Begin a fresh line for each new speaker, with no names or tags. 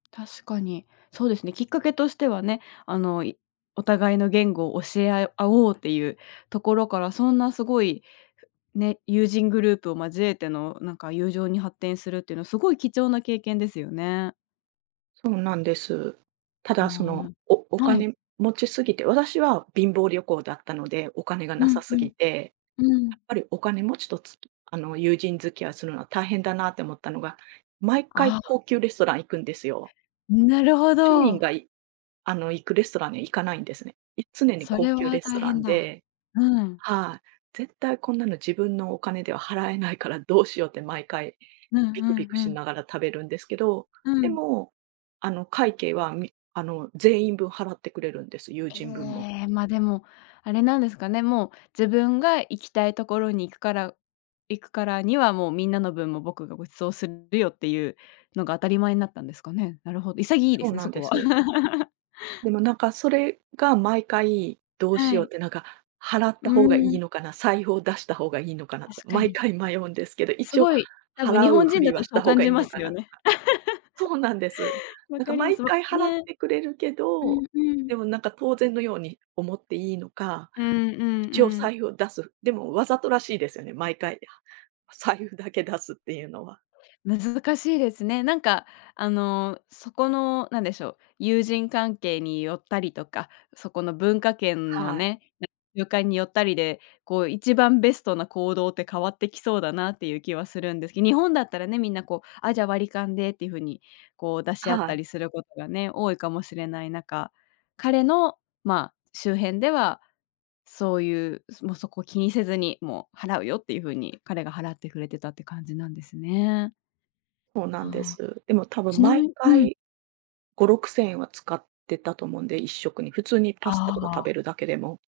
確かに。そうですね、きっかけとしてはね、あの、いお互いの言語を教え合よ合おうっていうところから、そんなすごいね、友人グループを交えての、なんか、友情に発展するっていうのは、すごい貴重な経験ですよね。
そうなんです。た
あ
だ、その、
あ、ん、
おお
はい。
金持ちすぎて、私は貧乏旅行だったのでお金がな
う
さ
ん
す
う
ぎ
ん。
て。
うー
や
ん。
っぱりお金持ちと、つあの、友人付き合いするのは大変だなって思ったのが、毎回
ああ。
高級レストラン行くんですよ。
なるほ
庶民
ど。
がいあの、行くレストランには行かないんですね。い常に
そ
高
れ
級
は
レス
大
トラ
変
ン
だ。
で
うん。
はい、絶対こんなの自分のお金では払えないからどうしようって毎回
うんう
ビクビ
ん
ク
う
し
ん。
ながら食べるんですけど、
う
で
ん。
も、あの、会計は、みあの、全員分払ってくれるんです、友
え
人分も。
え、ま、でも、あれなんですかね。もう自分が行きたいところに行くから行くからには、もう、「みんなの分も僕がご馳走するよ」っていうのが当たり前になったんですかね。なるほど。潔いで
そう
すね、
な
そ
んで
こは。
す。でも、なんか、それが毎回、どうし
は
ようっ
い。
て、なんか、払った
う-
方がいい
ん。
のかな、財布を出した方がいいのかなとか、
確か
毎
に。
回迷うんですけど、
す
一応
ごい、多分日
払う
本
ふ
人
り
だ
は
と
し
そ
た
う
方
感
がい
じ
い
ま
のか
すよ
なと
ね。
か。そうなんです。
分
なんか、
かります、
毎
わ
回払っ
ね。
てくれるけ
う
ど、
んうん。
でも、なんか、当然のように思っていいのか、
うんうん
一応
うん。
財布を出す、でも、わざとらしいですよね、毎回財布だけ出すっていうのは。
難しいですね。なんか、あの、そこの、何でしょう、友人関係によったりとか、そこの文化圏の
はい。
ね、ゆかんによったりで、こう、一番ベストな行動って変わってきそうだなっていう気はするんですけど。日本だったらね、みんな、こう、「あ、じゃ、割り勘で」っていう風に、こう出し合っ
は
た
い。
りすることがね、多いかもしれない中、彼の、まあ、周辺では、そういう、すも、そこ気にせずに、「もう払うよ」っていう風に彼が払ってくれてたって感じなんですね。
そうなんで
はあ。
す。でも多分
ちな
毎
みうん。
回5、6000円は使ってたと思うんで、1食に。普通にパ
あ
スタとか食
あ。
べるだけでも。